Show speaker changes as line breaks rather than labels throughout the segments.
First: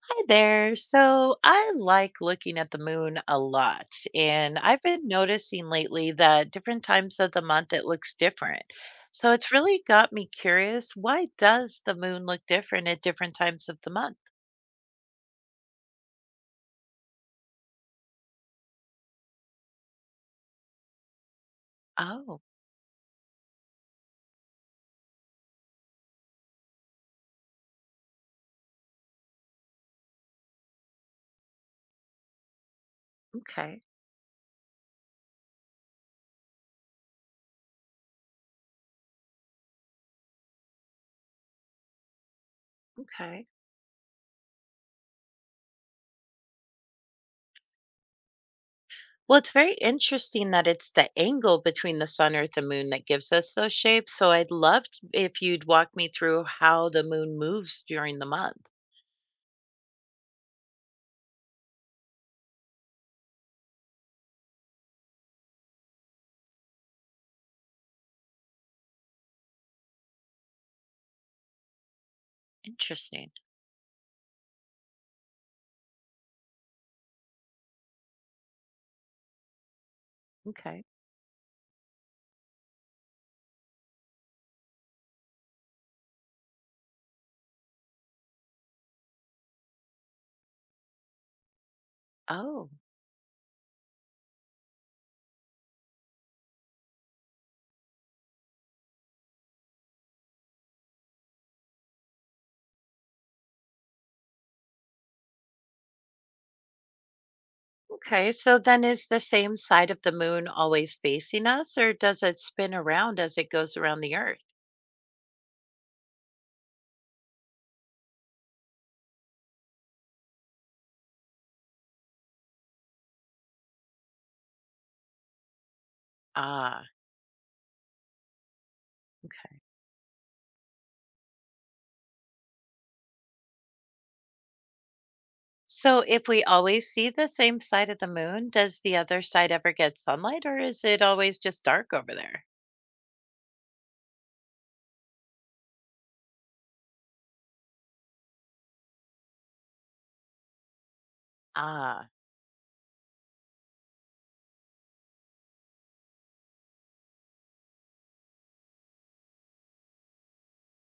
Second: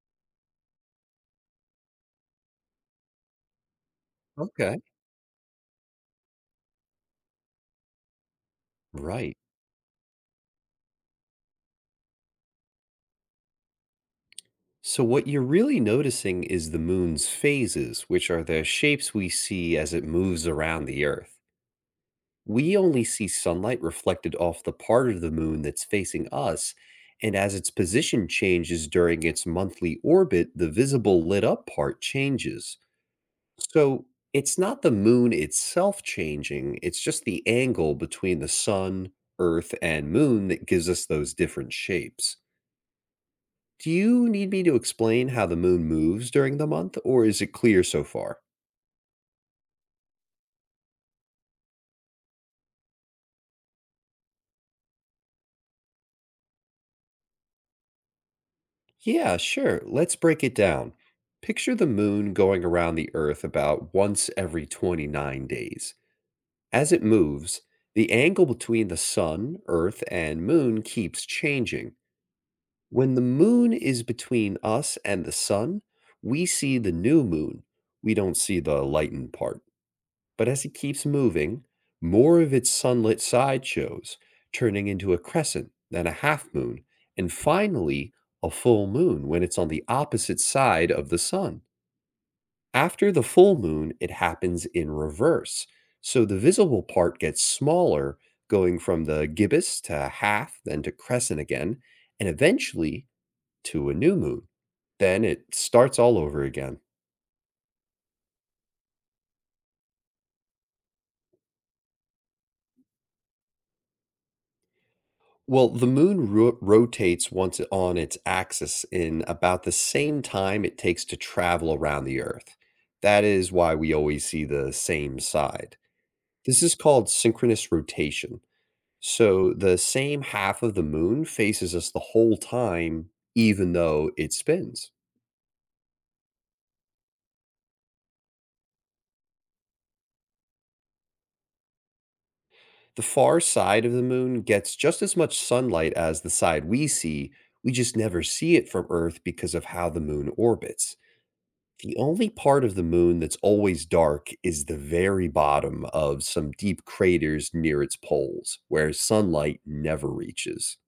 Hi there. So I like looking at the moon a lot, and
Okay.
I've been noticing lately that different times of the month it looks different. So
Right.
it's really got me curious, why does the moon look different at different times of the month?
So, what you're really noticing is the moon's phases, which are the shapes we see as it moves around the Earth.
Oh,
We only see sunlight reflected off the part of the moon that's facing us. And as its position changes during its monthly orbit, the visible lit up part changes.
okay.
So, it's not the moon itself changing, it's just the angle between the sun, Earth, and moon that gives us those different shapes.
Okay.
Do you need me to explain how the moon moves during the month, or is it clear so far?
Well, it's very interesting that it's the angle between the sun, earth, and moon that gives us those shapes. So I'd love if you'd walk me through how the moon moves during the month.
Yeah, sure. Let's break it down. Picture the moon going around the Earth about once every 29 days. As it moves, the angle between the sun, Earth, and moon keeps changing. When the
Interesting.
moon is between us and the sun, we see the new moon. We don't see the lightened part. But as it
Okay.
keeps moving, more of its sunlit side shows, turning into a crescent, then a half moon, and finally a full moon when it's on the opposite side of the sun.
Oh.
After the full moon, it happens in reverse. So the visible part gets smaller, going from the gibbous to half, then to crescent again, and eventually to a new moon. Then it starts all over again.
Okay, so then is the same side of the moon always facing us, or does it spin around as it goes around the Earth?
Well, the moon rotates once on its axis in about the same time it takes to travel around the Earth. That is why we always see the same side. This is
Ah,
called synchronous rotation. So
okay.
the same half of the moon faces us the whole time, even though it spins.
So if we always see the same side of the moon, does the other side ever get sunlight, or is it always just dark over there?
The far side of the moon gets just as much sunlight as the side we see. We just never see it from Earth because of how the moon orbits. The
Ah,
only part of the moon that's always dark is the very bottom of some deep craters near its poles, where sunlight never reaches.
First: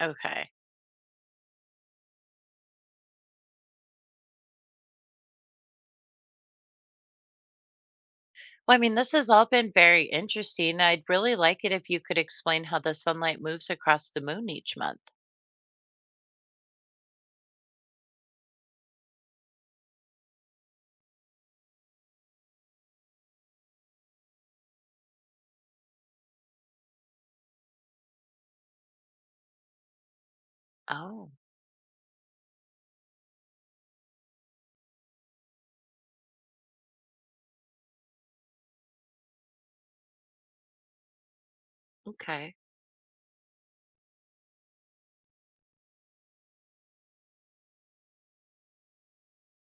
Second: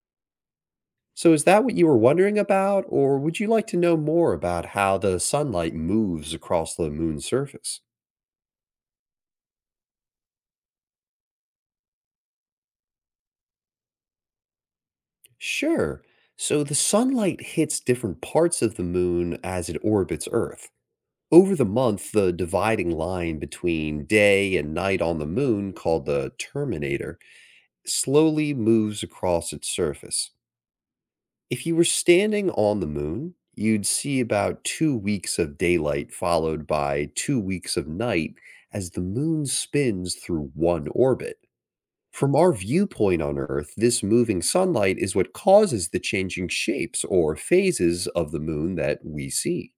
okay.
So, is that what you were wondering about, or would you like to know more about how the sunlight moves across the moon's surface?
Well, this has all been very interesting. I'd really like it if you could explain how the sunlight moves across the moon each month.
Sure. So, the sunlight hits different parts of the moon as it orbits Earth. Over the month, the dividing line between day and night on the moon, called the terminator, slowly moves across its surface.
Oh,
If you were standing on the moon, you'd see about 2 weeks of daylight followed by 2 weeks of night as the moon spins through one orbit. From our
okay.
viewpoint on Earth, this moving sunlight is what causes the changing shapes or phases of the moon that we see.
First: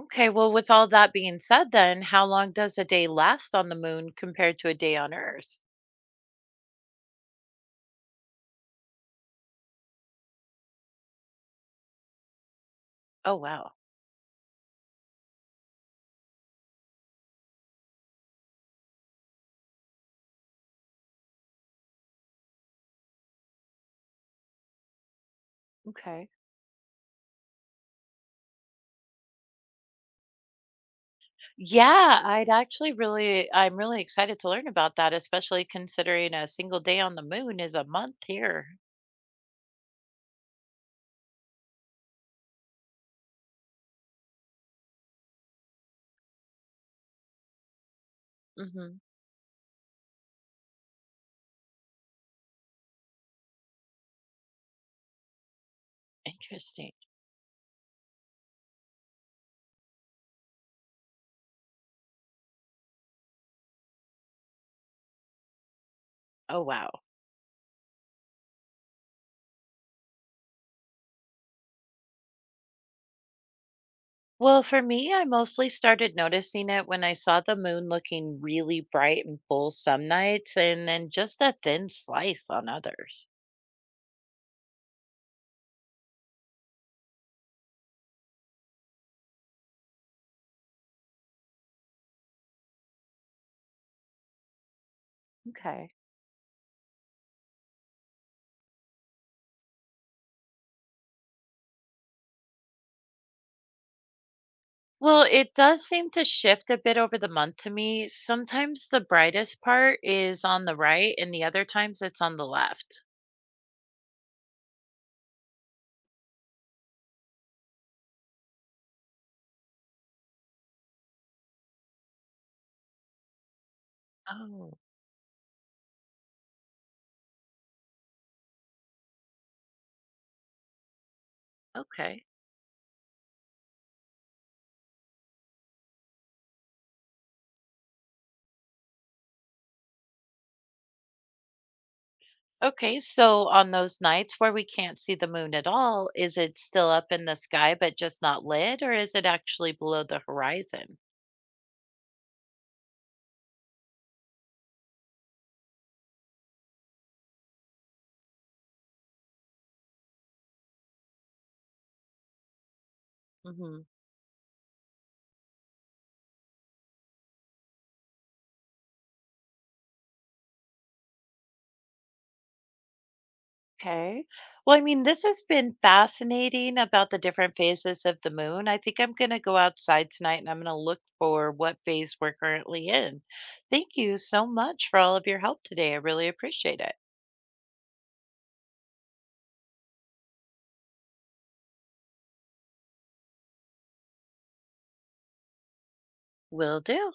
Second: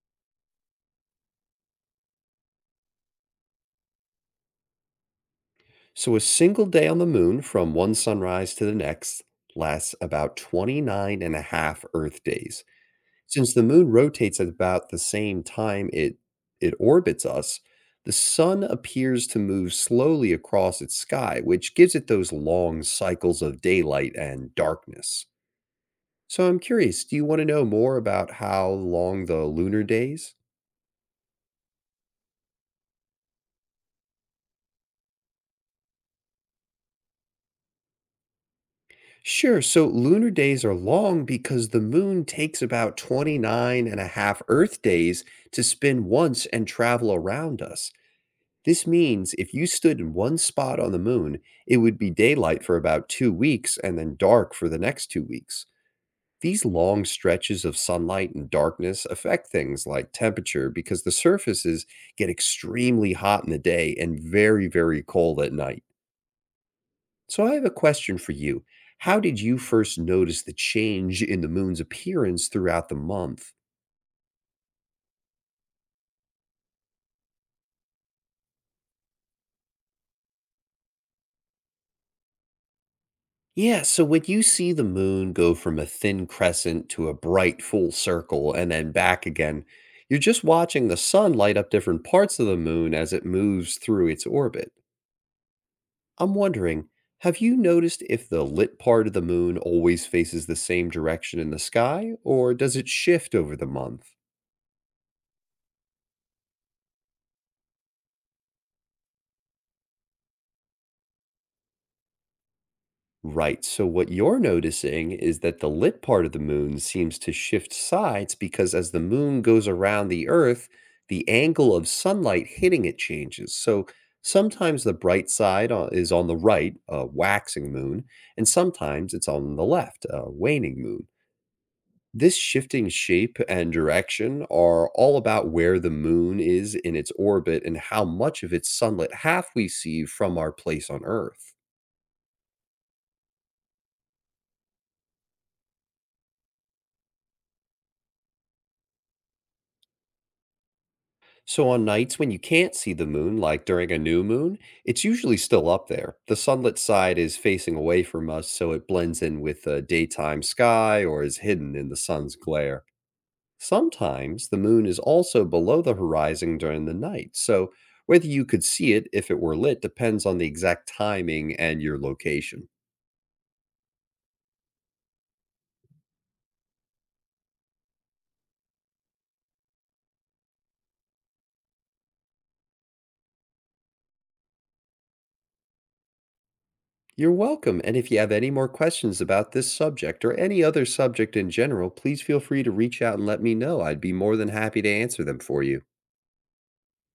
Okay, well, with all that being said, then how long does a day last on the moon compared to a day on Earth?
So, a single day on the moon from one sunrise to the next lasts about 29 and a half Earth days.
Oh,
Since the
wow.
moon rotates at about the same time it orbits us, the sun appears to move slowly across its sky, which gives it those long cycles of daylight and darkness.
Okay.
So I'm curious, do you want to know more about how long the lunar days?
Yeah, I'd I'm really excited to learn about that, especially considering a single day on the moon is a month here.
Sure. So lunar days are long because the moon takes about 29 and a half Earth days to spin once and travel around us. This
Hmm.
means if you stood in one spot on the moon, it would be daylight for about 2 weeks and then dark for the next 2 weeks. These
Interesting.
long stretches of sunlight and darkness affect things like temperature because the surfaces get extremely hot in the day and very, very cold at night.
Oh, wow.
So, I have a question for you. How did you first notice the change in the moon's appearance throughout the month?
Well, for me, I mostly started noticing it when I saw the moon looking really bright and full some nights and then just a thin slice on others.
Yeah, so when you see the moon go from a thin crescent to a bright full circle and then back again, you're just watching the sun light up different parts of the moon as it moves through its orbit.
Okay.
I'm wondering, have you noticed if the lit part of the moon always faces the same direction in the sky, or does it shift over the month?
Well, it does seem to shift a bit over the month to me. Sometimes the brightest part is on the right, and the other times it's on the left.
Right. So what you're noticing is that the lit part of the moon seems to shift sides because as the moon goes around the Earth, the angle of sunlight hitting it changes. So
Oh,
sometimes the bright side is on the right, a waxing moon, and sometimes it's on the left, a waning moon.
okay.
This shifting shape and direction are all about where the moon is in its orbit and how much of its sunlit half we see from our place on Earth.
Okay, so on those nights where we can't see the moon at all, is it still up in the sky but just not lit, or is it actually below the horizon?
So on nights when you can't see the moon, like during a new moon, it's usually still up there. The sunlit side is facing away from us, so it blends in with the daytime sky or is hidden in the sun's glare. Sometimes the moon is also below the horizon during the night, so whether you could see it if it were lit depends on the exact timing and your location.
Okay. Well, this has been fascinating about the different phases of the moon. I think I'm going to go outside tonight and I'm going to look for what phase we're currently in. Thank you so much for all of your help today. I really appreciate it.
You're welcome, and if you have any more questions about this subject or any other subject in general, please feel free to reach out and let me know. I'd be more than happy to answer them for you.
Will do.